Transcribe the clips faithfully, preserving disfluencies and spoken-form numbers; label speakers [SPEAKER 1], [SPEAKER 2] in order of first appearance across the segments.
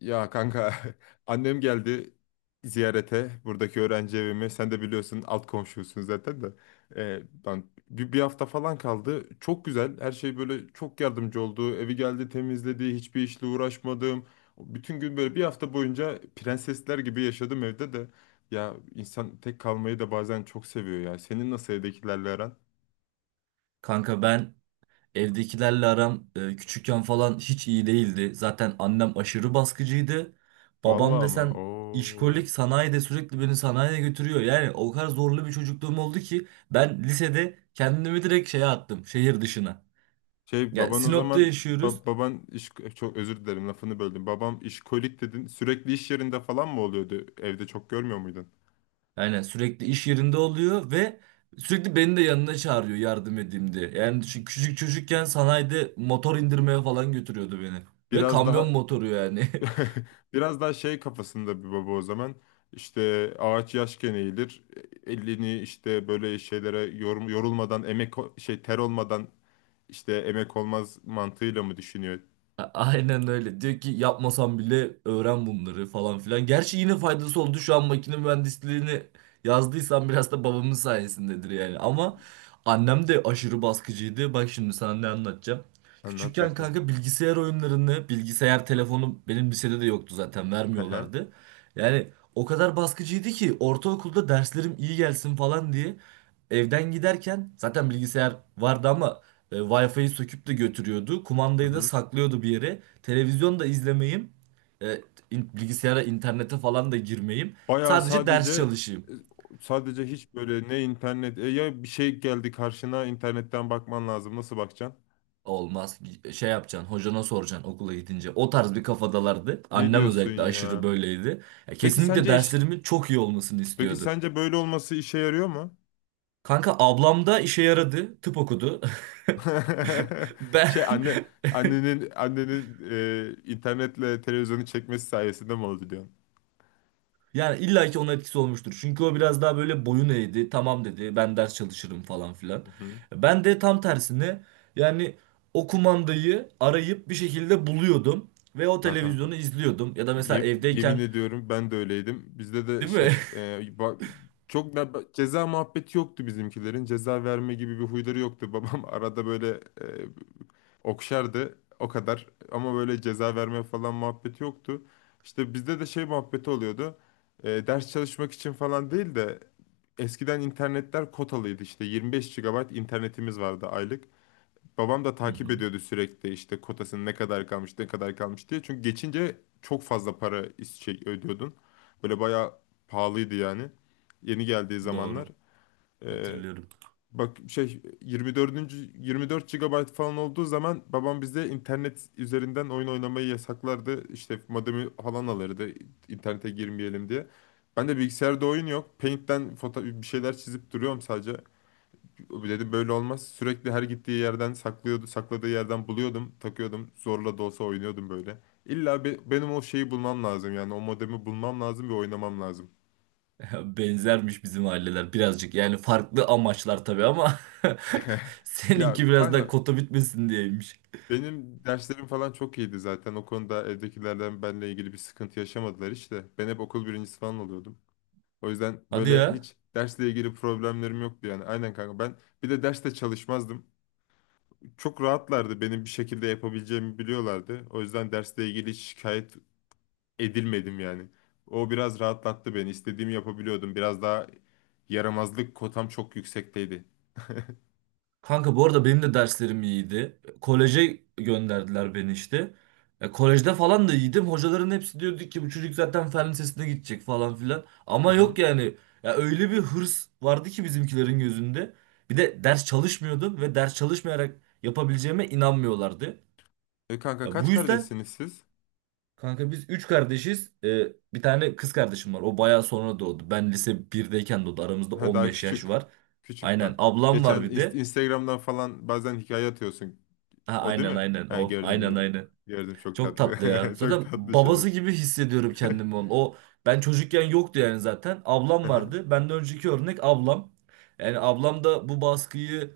[SPEAKER 1] Ya kanka annem geldi ziyarete buradaki öğrenci evime. Sen de biliyorsun, alt komşusun zaten de. Ee, ben bir, bir hafta falan kaldı. Çok güzel. Her şey böyle çok yardımcı oldu. Evi geldi temizledi. Hiçbir işle uğraşmadım. Bütün gün böyle bir hafta boyunca prensesler gibi yaşadım evde de. Ya insan tek kalmayı da bazen çok seviyor ya. Senin nasıl evdekilerle aran?
[SPEAKER 2] Kanka ben evdekilerle aram e, küçükken falan hiç iyi değildi. Zaten annem aşırı baskıcıydı. Babam
[SPEAKER 1] Vallahi mı?
[SPEAKER 2] desen
[SPEAKER 1] Oo.
[SPEAKER 2] işkolik sanayide sürekli beni sanayiye götürüyor. Yani o kadar zorlu bir çocukluğum oldu ki ben lisede kendimi direkt şeye attım şehir dışına.
[SPEAKER 1] Şey,
[SPEAKER 2] Yani
[SPEAKER 1] baban o
[SPEAKER 2] Sinop'ta
[SPEAKER 1] zaman...
[SPEAKER 2] yaşıyoruz.
[SPEAKER 1] ba- baban iş Çok özür dilerim, lafını böldüm. Babam işkolik dedin. Sürekli iş yerinde falan mı oluyordu? Evde çok görmüyor muydun?
[SPEAKER 2] Yani sürekli iş yerinde oluyor ve sürekli beni de yanına çağırıyor yardım edeyim diye. Yani şu küçük çocukken sanayide motor indirmeye falan götürüyordu beni. Ve
[SPEAKER 1] Biraz
[SPEAKER 2] kamyon
[SPEAKER 1] daha
[SPEAKER 2] motoru yani.
[SPEAKER 1] biraz daha şey kafasında bir baba o zaman. İşte, ağaç yaşken eğilir. Elini işte böyle şeylere yorum, yorulmadan, emek o- şey ter olmadan işte emek olmaz mantığıyla mı düşünüyor?
[SPEAKER 2] A- Aynen öyle. Diyor ki yapmasam bile öğren bunları falan filan. Gerçi yine faydası oldu şu an makine mühendisliğini yazdıysam biraz da babamın sayesindedir yani. Ama annem de aşırı baskıcıydı. Bak şimdi sana ne anlatacağım.
[SPEAKER 1] Anlat
[SPEAKER 2] Küçükken
[SPEAKER 1] bakayım.
[SPEAKER 2] kanka bilgisayar oyunlarını, bilgisayar telefonu benim lisede de yoktu zaten vermiyorlardı. Yani o kadar baskıcıydı ki ortaokulda derslerim iyi gelsin falan diye evden giderken zaten bilgisayar vardı ama e, Wi-Fi'yi söküp de götürüyordu.
[SPEAKER 1] Hı
[SPEAKER 2] Kumandayı da
[SPEAKER 1] hı.
[SPEAKER 2] saklıyordu bir yere. Televizyon da izlemeyeyim. E, in- bilgisayara, internete falan da girmeyeyim.
[SPEAKER 1] Bayağı
[SPEAKER 2] Sadece ders
[SPEAKER 1] sadece
[SPEAKER 2] çalışayım.
[SPEAKER 1] sadece hiç böyle ne internet e ya, bir şey geldi karşına, internetten bakman lazım. Nasıl bakacaksın?
[SPEAKER 2] Olmaz. Şey yapacaksın, hocana soracaksın okula gidince. O tarz bir kafadalardı.
[SPEAKER 1] Ne
[SPEAKER 2] Annem
[SPEAKER 1] diyorsun
[SPEAKER 2] özellikle aşırı
[SPEAKER 1] ya?
[SPEAKER 2] böyleydi. Ya,
[SPEAKER 1] Peki
[SPEAKER 2] kesinlikle
[SPEAKER 1] sence iş
[SPEAKER 2] derslerimin çok iyi olmasını
[SPEAKER 1] Peki
[SPEAKER 2] istiyordu.
[SPEAKER 1] sence böyle olması işe yarıyor mu?
[SPEAKER 2] Kanka ablam da işe yaradı. Tıp okudu.
[SPEAKER 1] Şey
[SPEAKER 2] Ben
[SPEAKER 1] anne annenin annenin e, internetle televizyonu çekmesi sayesinde mi oldu diyorsun?
[SPEAKER 2] Yani illa ki onun etkisi olmuştur. Çünkü o biraz daha böyle boyun eğdi. Tamam dedi ben ders çalışırım falan filan.
[SPEAKER 1] Hı hı.
[SPEAKER 2] Ben de tam tersine yani o kumandayı arayıp bir şekilde buluyordum. Ve o
[SPEAKER 1] Ya kanka,
[SPEAKER 2] televizyonu izliyordum. Ya da mesela
[SPEAKER 1] Ye- yemin
[SPEAKER 2] evdeyken
[SPEAKER 1] ediyorum, ben de öyleydim. Bizde de
[SPEAKER 2] değil mi?
[SPEAKER 1] şey e, bak, çok da ba- ceza muhabbeti yoktu bizimkilerin. Ceza verme gibi bir huyları yoktu. Babam arada böyle e, okşardı o kadar, ama böyle ceza verme falan muhabbeti yoktu. İşte bizde de şey muhabbeti oluyordu. E, ders çalışmak için falan değil de eskiden internetler kotalıydı işte, yirmi beş gigabayt internetimiz vardı aylık. Babam da
[SPEAKER 2] Hı
[SPEAKER 1] takip
[SPEAKER 2] hı,
[SPEAKER 1] ediyordu sürekli işte kotasının ne kadar kalmış, ne kadar kalmış diye. Çünkü geçince çok fazla para is- şey ödüyordun. Böyle bayağı pahalıydı yani. Yeni geldiği zamanlar.
[SPEAKER 2] doğru
[SPEAKER 1] Ee,
[SPEAKER 2] hatırlıyorum.
[SPEAKER 1] Bak, şey yirmi dört. yirmi dört gigabayt falan olduğu zaman babam bize internet üzerinden oyun oynamayı yasaklardı. İşte modemi falan alırdı, internete girmeyelim diye. Ben de bilgisayarda oyun yok, Paint'ten foto bir şeyler çizip duruyorum sadece. Dedim böyle olmaz. Sürekli her gittiği yerden saklıyordu, sakladığı yerden buluyordum, takıyordum. Zorla da olsa oynuyordum böyle. İlla be- benim o şeyi bulmam lazım, yani o modemi bulmam lazım ve oynamam lazım.
[SPEAKER 2] Benzermiş bizim aileler birazcık. Yani farklı amaçlar tabii ama
[SPEAKER 1] Ya
[SPEAKER 2] seninki biraz daha
[SPEAKER 1] kanka,
[SPEAKER 2] kota bitmesin diyeymiş.
[SPEAKER 1] benim derslerim falan çok iyiydi zaten. O konuda evdekilerden benimle ilgili bir sıkıntı yaşamadılar işte. Ben hep okul birincisi falan oluyordum. O yüzden
[SPEAKER 2] Hadi
[SPEAKER 1] böyle
[SPEAKER 2] ya.
[SPEAKER 1] hiç dersle ilgili problemlerim yoktu yani. Aynen kanka, ben bir de derste çalışmazdım. Çok rahatlardı, benim bir şekilde yapabileceğimi biliyorlardı. O yüzden dersle ilgili hiç şikayet edilmedim yani. O biraz rahatlattı beni, İstediğimi yapabiliyordum. Biraz daha yaramazlık kotam çok yüksekteydi.
[SPEAKER 2] Kanka bu arada benim de derslerim iyiydi. Koleje gönderdiler beni işte. E, kolejde falan da iyiydim. Hocaların hepsi diyordu ki bu çocuk zaten fen lisesine gidecek falan filan.
[SPEAKER 1] Hı
[SPEAKER 2] Ama
[SPEAKER 1] hı.
[SPEAKER 2] yok yani. Ya öyle bir hırs vardı ki bizimkilerin gözünde. Bir de ders çalışmıyordum ve ders çalışmayarak yapabileceğime inanmıyorlardı.
[SPEAKER 1] E kanka,
[SPEAKER 2] E,
[SPEAKER 1] kaç
[SPEAKER 2] bu yüzden
[SPEAKER 1] kardeşsiniz siz?
[SPEAKER 2] kanka biz üç kardeşiz. E, bir tane kız kardeşim var. O bayağı sonra doğdu. Ben lise birdeyken doğdu. Aramızda
[SPEAKER 1] Ha, daha
[SPEAKER 2] on beş yaş
[SPEAKER 1] küçük.
[SPEAKER 2] var.
[SPEAKER 1] Küçük
[SPEAKER 2] Aynen
[SPEAKER 1] daha.
[SPEAKER 2] ablam
[SPEAKER 1] Geçen
[SPEAKER 2] var bir
[SPEAKER 1] inst-
[SPEAKER 2] de.
[SPEAKER 1] Instagram'dan falan bazen hikaye atıyorsun.
[SPEAKER 2] Ha,
[SPEAKER 1] O değil
[SPEAKER 2] aynen
[SPEAKER 1] mi?
[SPEAKER 2] aynen
[SPEAKER 1] Ha,
[SPEAKER 2] o
[SPEAKER 1] gördüm,
[SPEAKER 2] aynen
[SPEAKER 1] gördüm.
[SPEAKER 2] aynen.
[SPEAKER 1] Gördüm, çok
[SPEAKER 2] Çok
[SPEAKER 1] tatlı.
[SPEAKER 2] tatlı ya.
[SPEAKER 1] Çok
[SPEAKER 2] Zaten
[SPEAKER 1] tatlı
[SPEAKER 2] babası
[SPEAKER 1] şerefsiz.
[SPEAKER 2] gibi hissediyorum kendimi onun. O ben çocukken yoktu yani zaten. Ablam
[SPEAKER 1] Hı hı.
[SPEAKER 2] vardı. Benden önceki örnek ablam. Yani ablam da bu baskıyı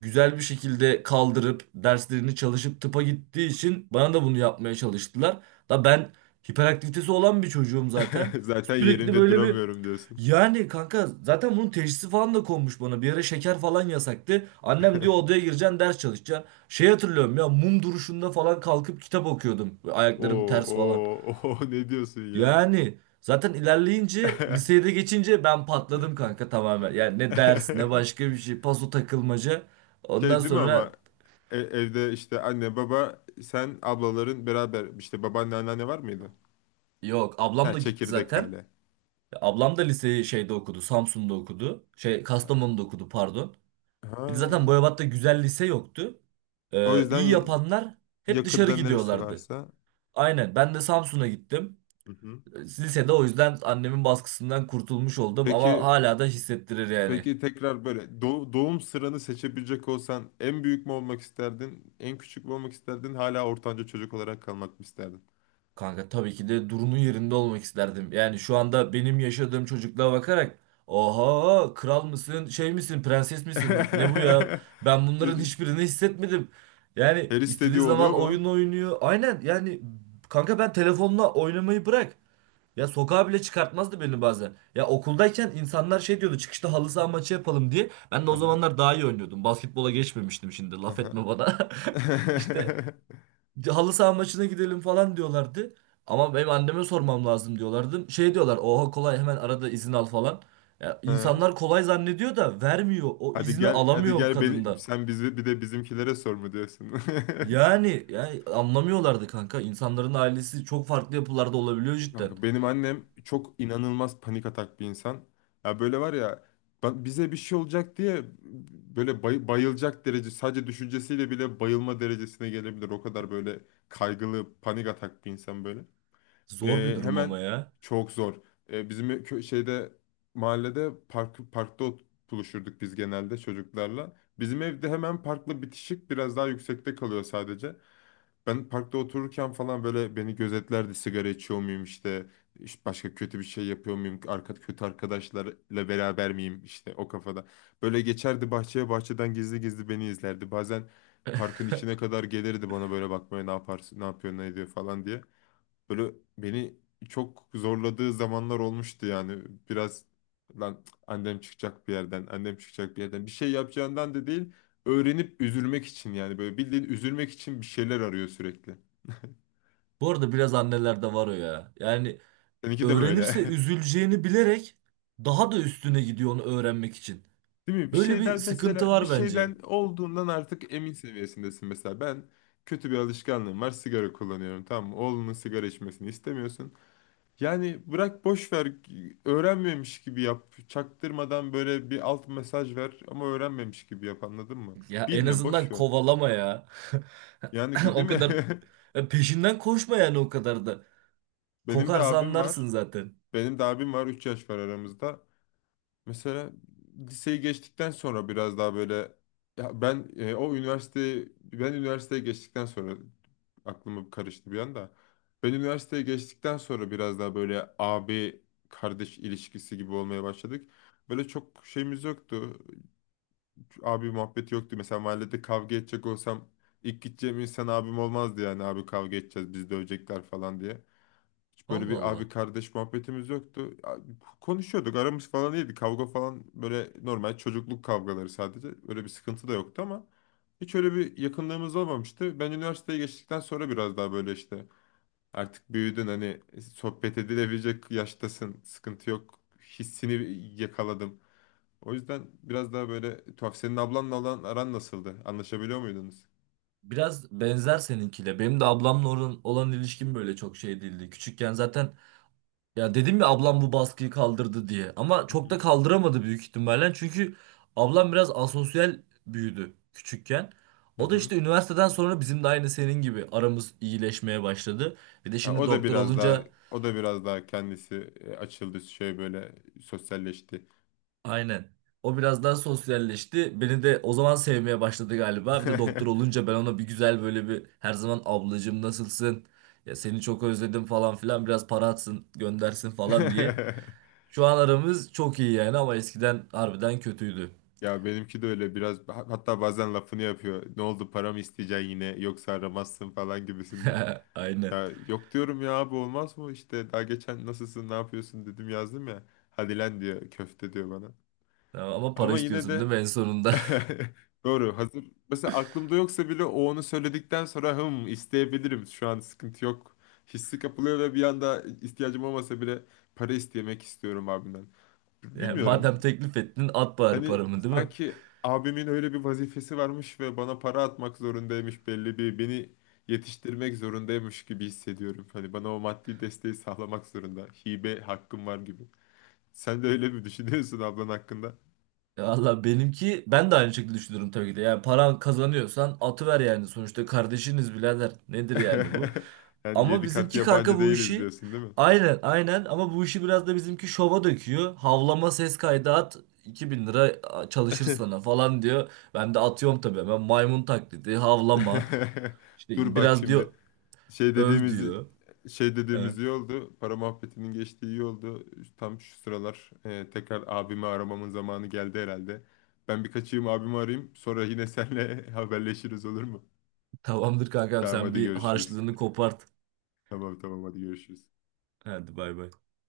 [SPEAKER 2] güzel bir şekilde kaldırıp derslerini çalışıp tıpa gittiği için bana da bunu yapmaya çalıştılar. Da ben hiperaktivitesi olan bir çocuğum zaten.
[SPEAKER 1] Zaten
[SPEAKER 2] Sürekli
[SPEAKER 1] yerimde
[SPEAKER 2] böyle bir
[SPEAKER 1] duramıyorum diyorsun.
[SPEAKER 2] yani kanka zaten bunun teşhisi falan da konmuş bana. Bir ara şeker falan yasaktı. Annem diyor odaya gireceksin ders çalışacaksın. Şey hatırlıyorum ya mum duruşunda falan kalkıp kitap okuyordum. Ayaklarım
[SPEAKER 1] Oo,
[SPEAKER 2] ters falan.
[SPEAKER 1] oo, oo, ne diyorsun ya?
[SPEAKER 2] Yani zaten ilerleyince liseye de geçince ben patladım kanka tamamen. Yani ne ders ne başka bir şey. Paso takılmaca. Ondan
[SPEAKER 1] Şey değil mi ama?
[SPEAKER 2] sonra
[SPEAKER 1] E- evde işte anne baba sen ablaların beraber işte babaanne anneanne var mıydı?
[SPEAKER 2] Yok ablam
[SPEAKER 1] Ha,
[SPEAKER 2] da gitti
[SPEAKER 1] çekirdek
[SPEAKER 2] zaten.
[SPEAKER 1] aile.
[SPEAKER 2] Ablam da liseyi şeyde okudu. Samsun'da okudu. Şey Kastamonu'da okudu pardon.
[SPEAKER 1] Ha,
[SPEAKER 2] Bir de zaten Boyabat'ta güzel lise yoktu.
[SPEAKER 1] o
[SPEAKER 2] Ee,
[SPEAKER 1] yüzden
[SPEAKER 2] iyi
[SPEAKER 1] ya-
[SPEAKER 2] yapanlar hep dışarı
[SPEAKER 1] yakında neresi
[SPEAKER 2] gidiyorlardı.
[SPEAKER 1] varsa.
[SPEAKER 2] Aynen ben de Samsun'a gittim.
[SPEAKER 1] Hı hı.
[SPEAKER 2] Lisede o yüzden annemin baskısından kurtulmuş oldum ama
[SPEAKER 1] Peki
[SPEAKER 2] hala da hissettirir yani.
[SPEAKER 1] peki tekrar böyle do- doğum sıranı seçebilecek olsan en büyük mü olmak isterdin? En küçük mü olmak isterdin? Hala ortanca çocuk olarak kalmak mı isterdin?
[SPEAKER 2] Kanka tabii ki de Duru'nun yerinde olmak isterdim. Yani şu anda benim yaşadığım çocukluğa bakarak oha kral mısın şey misin prenses misin ne bu ya ben bunların hiçbirini hissetmedim. Yani
[SPEAKER 1] Her istediği
[SPEAKER 2] istediği
[SPEAKER 1] oluyor
[SPEAKER 2] zaman
[SPEAKER 1] mu?
[SPEAKER 2] oyun oynuyor. Aynen yani kanka ben telefonla oynamayı bırak. Ya sokağa bile çıkartmazdı beni bazen. Ya okuldayken insanlar şey diyordu çıkışta halı saha maçı yapalım diye. Ben de o
[SPEAKER 1] Aha,
[SPEAKER 2] zamanlar daha iyi oynuyordum. Basketbola geçmemiştim şimdi laf
[SPEAKER 1] aha.
[SPEAKER 2] etme bana. İşte halı saha maçına gidelim falan diyorlardı. Ama benim anneme sormam lazım diyorlardı. Şey diyorlar oha kolay hemen arada izin al falan. Ya,
[SPEAKER 1] Hı.
[SPEAKER 2] insanlar kolay zannediyor da vermiyor. O
[SPEAKER 1] Hadi
[SPEAKER 2] izni
[SPEAKER 1] gel, hadi
[SPEAKER 2] alamıyorum
[SPEAKER 1] gel, beni
[SPEAKER 2] kadından.
[SPEAKER 1] sen bizi bir de bizimkilere sor mu diyorsun?
[SPEAKER 2] Yani, yani anlamıyorlardı kanka. İnsanların ailesi çok farklı yapılarda olabiliyor cidden.
[SPEAKER 1] Kanka, benim annem çok inanılmaz panik atak bir insan. Ya böyle var ya, ba- bize bir şey olacak diye böyle bay- bayılacak derece, sadece düşüncesiyle bile bayılma derecesine gelebilir. O kadar böyle kaygılı, panik atak bir insan böyle.
[SPEAKER 2] Zor bir
[SPEAKER 1] E,
[SPEAKER 2] durum
[SPEAKER 1] hemen
[SPEAKER 2] ama ya.
[SPEAKER 1] Çok zor. E, bizim kö- şeyde mahallede park parkta ot- buluşurduk biz, genelde çocuklarla. Bizim evde hemen parkla bitişik, biraz daha yüksekte kalıyor sadece. Ben parkta otururken falan böyle beni gözetlerdi, sigara içiyor muyum işte, işte başka kötü bir şey yapıyor muyum, arka, kötü arkadaşlarla beraber miyim işte, o kafada. Böyle geçerdi bahçeye bahçeden gizli gizli beni izlerdi. Bazen parkın içine kadar gelirdi bana böyle bakmaya, ne yaparsın, ne yapıyor, ne ediyor falan diye. Böyle beni çok zorladığı zamanlar olmuştu yani. Biraz, lan annem çıkacak bir yerden, annem çıkacak bir yerden. Bir şey yapacağından da değil, öğrenip üzülmek için yani. Böyle bildiğin üzülmek için bir şeyler arıyor sürekli.
[SPEAKER 2] Bu arada biraz annelerde var o ya. Yani
[SPEAKER 1] Seninki de
[SPEAKER 2] öğrenirse
[SPEAKER 1] böyle.
[SPEAKER 2] üzüleceğini bilerek daha da üstüne gidiyor onu öğrenmek için.
[SPEAKER 1] Değil mi? Bir
[SPEAKER 2] Böyle bir
[SPEAKER 1] şeyden,
[SPEAKER 2] sıkıntı
[SPEAKER 1] mesela, bir
[SPEAKER 2] var bence.
[SPEAKER 1] şeyden olduğundan artık emin seviyesindesin mesela. Ben kötü bir alışkanlığım var, sigara kullanıyorum. Tamam mı? Oğlunun sigara içmesini istemiyorsun. Yani bırak, boş ver, öğrenmemiş gibi yap. Çaktırmadan böyle bir alt mesaj ver ama öğrenmemiş gibi yap, anladın mı?
[SPEAKER 2] Ya en
[SPEAKER 1] Bilme, boş
[SPEAKER 2] azından
[SPEAKER 1] ver.
[SPEAKER 2] kovalama ya.
[SPEAKER 1] Yani ki- değil
[SPEAKER 2] O
[SPEAKER 1] mi?
[SPEAKER 2] kadar e, peşinden koşma yani o kadar da.
[SPEAKER 1] Benim de
[SPEAKER 2] Kokarsa
[SPEAKER 1] abim var.
[SPEAKER 2] anlarsın zaten.
[SPEAKER 1] Benim de abim var, üç yaş var aramızda. Mesela liseyi geçtikten sonra biraz daha böyle, ya ben e, o üniversiteyi ben üniversiteye geçtikten sonra aklımı karıştı bir anda. Ben üniversiteye geçtikten sonra biraz daha böyle abi kardeş ilişkisi gibi olmaya başladık. Böyle çok şeyimiz yoktu. Abi muhabbeti yoktu. Mesela mahallede kavga edecek olsam ilk gideceğim insan abim olmazdı yani, abi kavga edeceğiz biz, dövecekler falan diye. Hiç böyle
[SPEAKER 2] Allah
[SPEAKER 1] bir abi
[SPEAKER 2] Allah.
[SPEAKER 1] kardeş muhabbetimiz yoktu. Ya, konuşuyorduk, aramız falan iyiydi. Kavga falan böyle normal çocukluk kavgaları sadece. Öyle bir sıkıntı da yoktu ama hiç öyle bir yakınlığımız olmamıştı. Ben üniversiteye geçtikten sonra biraz daha böyle işte artık büyüdün, hani sohbet edilebilecek yaştasın, sıkıntı yok hissini yakaladım. O yüzden biraz daha böyle tuhaf. Senin ablanla olan aran nasıldı? Anlaşabiliyor muydunuz?
[SPEAKER 2] Biraz benzer seninkiyle. Benim de ablamla olan, olan ilişkim böyle çok şey değildi. Küçükken zaten ya dedim ya ablam bu baskıyı kaldırdı diye. Ama
[SPEAKER 1] Hı
[SPEAKER 2] çok da
[SPEAKER 1] hı.
[SPEAKER 2] kaldıramadı büyük ihtimalle. Çünkü ablam biraz asosyal büyüdü küçükken.
[SPEAKER 1] Hı
[SPEAKER 2] O da
[SPEAKER 1] hı.
[SPEAKER 2] işte üniversiteden sonra bizim de aynı senin gibi aramız iyileşmeye başladı. Bir de
[SPEAKER 1] Ha,
[SPEAKER 2] şimdi
[SPEAKER 1] o da
[SPEAKER 2] doktor
[SPEAKER 1] biraz daha
[SPEAKER 2] olunca
[SPEAKER 1] o da biraz daha kendisi e, açıldı, şey böyle sosyalleşti.
[SPEAKER 2] Aynen. O biraz daha sosyalleşti. Beni de o zaman sevmeye başladı galiba. Bir de doktor olunca ben ona bir güzel böyle bir her zaman ablacığım nasılsın? Ya seni çok özledim falan filan biraz para atsın göndersin falan diye. Şu an aramız çok iyi yani ama eskiden harbiden kötüydü.
[SPEAKER 1] Ya benimki de öyle biraz, ha- hatta bazen lafını yapıyor. Ne oldu, para mı isteyeceksin yine, yoksa aramazsın falan gibisinden.
[SPEAKER 2] Aynen.
[SPEAKER 1] Ya yok diyorum ya abi, olmaz mı işte, daha geçen nasılsın, ne yapıyorsun dedim, yazdım ya. Hadi lan, diyor, köfte, diyor bana.
[SPEAKER 2] Tamam, ama para
[SPEAKER 1] Ama yine
[SPEAKER 2] istiyorsun değil
[SPEAKER 1] de
[SPEAKER 2] mi en sonunda?
[SPEAKER 1] doğru. Hazır. Mesela aklımda yoksa bile o onu söyledikten sonra hım isteyebilirim. Şu an sıkıntı yok. Hissi kapılıyor ve bir anda ihtiyacım olmasa bile para istemek istiyorum abimden. B-
[SPEAKER 2] Yani
[SPEAKER 1] Bilmiyorum.
[SPEAKER 2] madem teklif ettin at bari
[SPEAKER 1] Hani
[SPEAKER 2] paramı değil mi?
[SPEAKER 1] sanki abimin öyle bir vazifesi varmış ve bana para atmak zorundaymış, belli bir beni yetiştirmek zorundaymış gibi hissediyorum. Hani bana o maddi desteği sağlamak zorunda. Hibe hakkım var gibi. Sen de öyle mi düşünüyorsun ablan hakkında?
[SPEAKER 2] Valla benimki ben de aynı şekilde düşünüyorum tabii ki de. Yani paran kazanıyorsan atıver yani sonuçta kardeşiniz birader. Nedir yani bu?
[SPEAKER 1] Yani
[SPEAKER 2] Ama
[SPEAKER 1] yedi kat
[SPEAKER 2] bizimki
[SPEAKER 1] yabancı
[SPEAKER 2] kanka bu
[SPEAKER 1] değiliz
[SPEAKER 2] işi
[SPEAKER 1] diyorsun, değil mi?
[SPEAKER 2] aynen aynen ama bu işi biraz da bizimki şova döküyor. Havlama ses kaydı at iki bin lira çalışır sana falan diyor. Ben de atıyorum tabii hemen maymun taklidi havlama
[SPEAKER 1] Dur
[SPEAKER 2] işte
[SPEAKER 1] bak
[SPEAKER 2] biraz
[SPEAKER 1] şimdi,
[SPEAKER 2] diyor
[SPEAKER 1] şey
[SPEAKER 2] öv
[SPEAKER 1] dediğimiz
[SPEAKER 2] diyor.
[SPEAKER 1] şey
[SPEAKER 2] He,
[SPEAKER 1] dediğimiz iyi oldu. Para muhabbetinin geçtiği iyi oldu. Tam şu sıralar e, tekrar abimi aramamın zamanı geldi herhalde. Ben bir kaçayım, abimi arayayım. Sonra yine seninle haberleşiriz, olur mu?
[SPEAKER 2] tamamdır kankam
[SPEAKER 1] Tamam,
[SPEAKER 2] sen
[SPEAKER 1] hadi
[SPEAKER 2] bir
[SPEAKER 1] görüşürüz.
[SPEAKER 2] harçlığını kopart.
[SPEAKER 1] Tamam, tamam, hadi görüşürüz.
[SPEAKER 2] Hadi bay bay.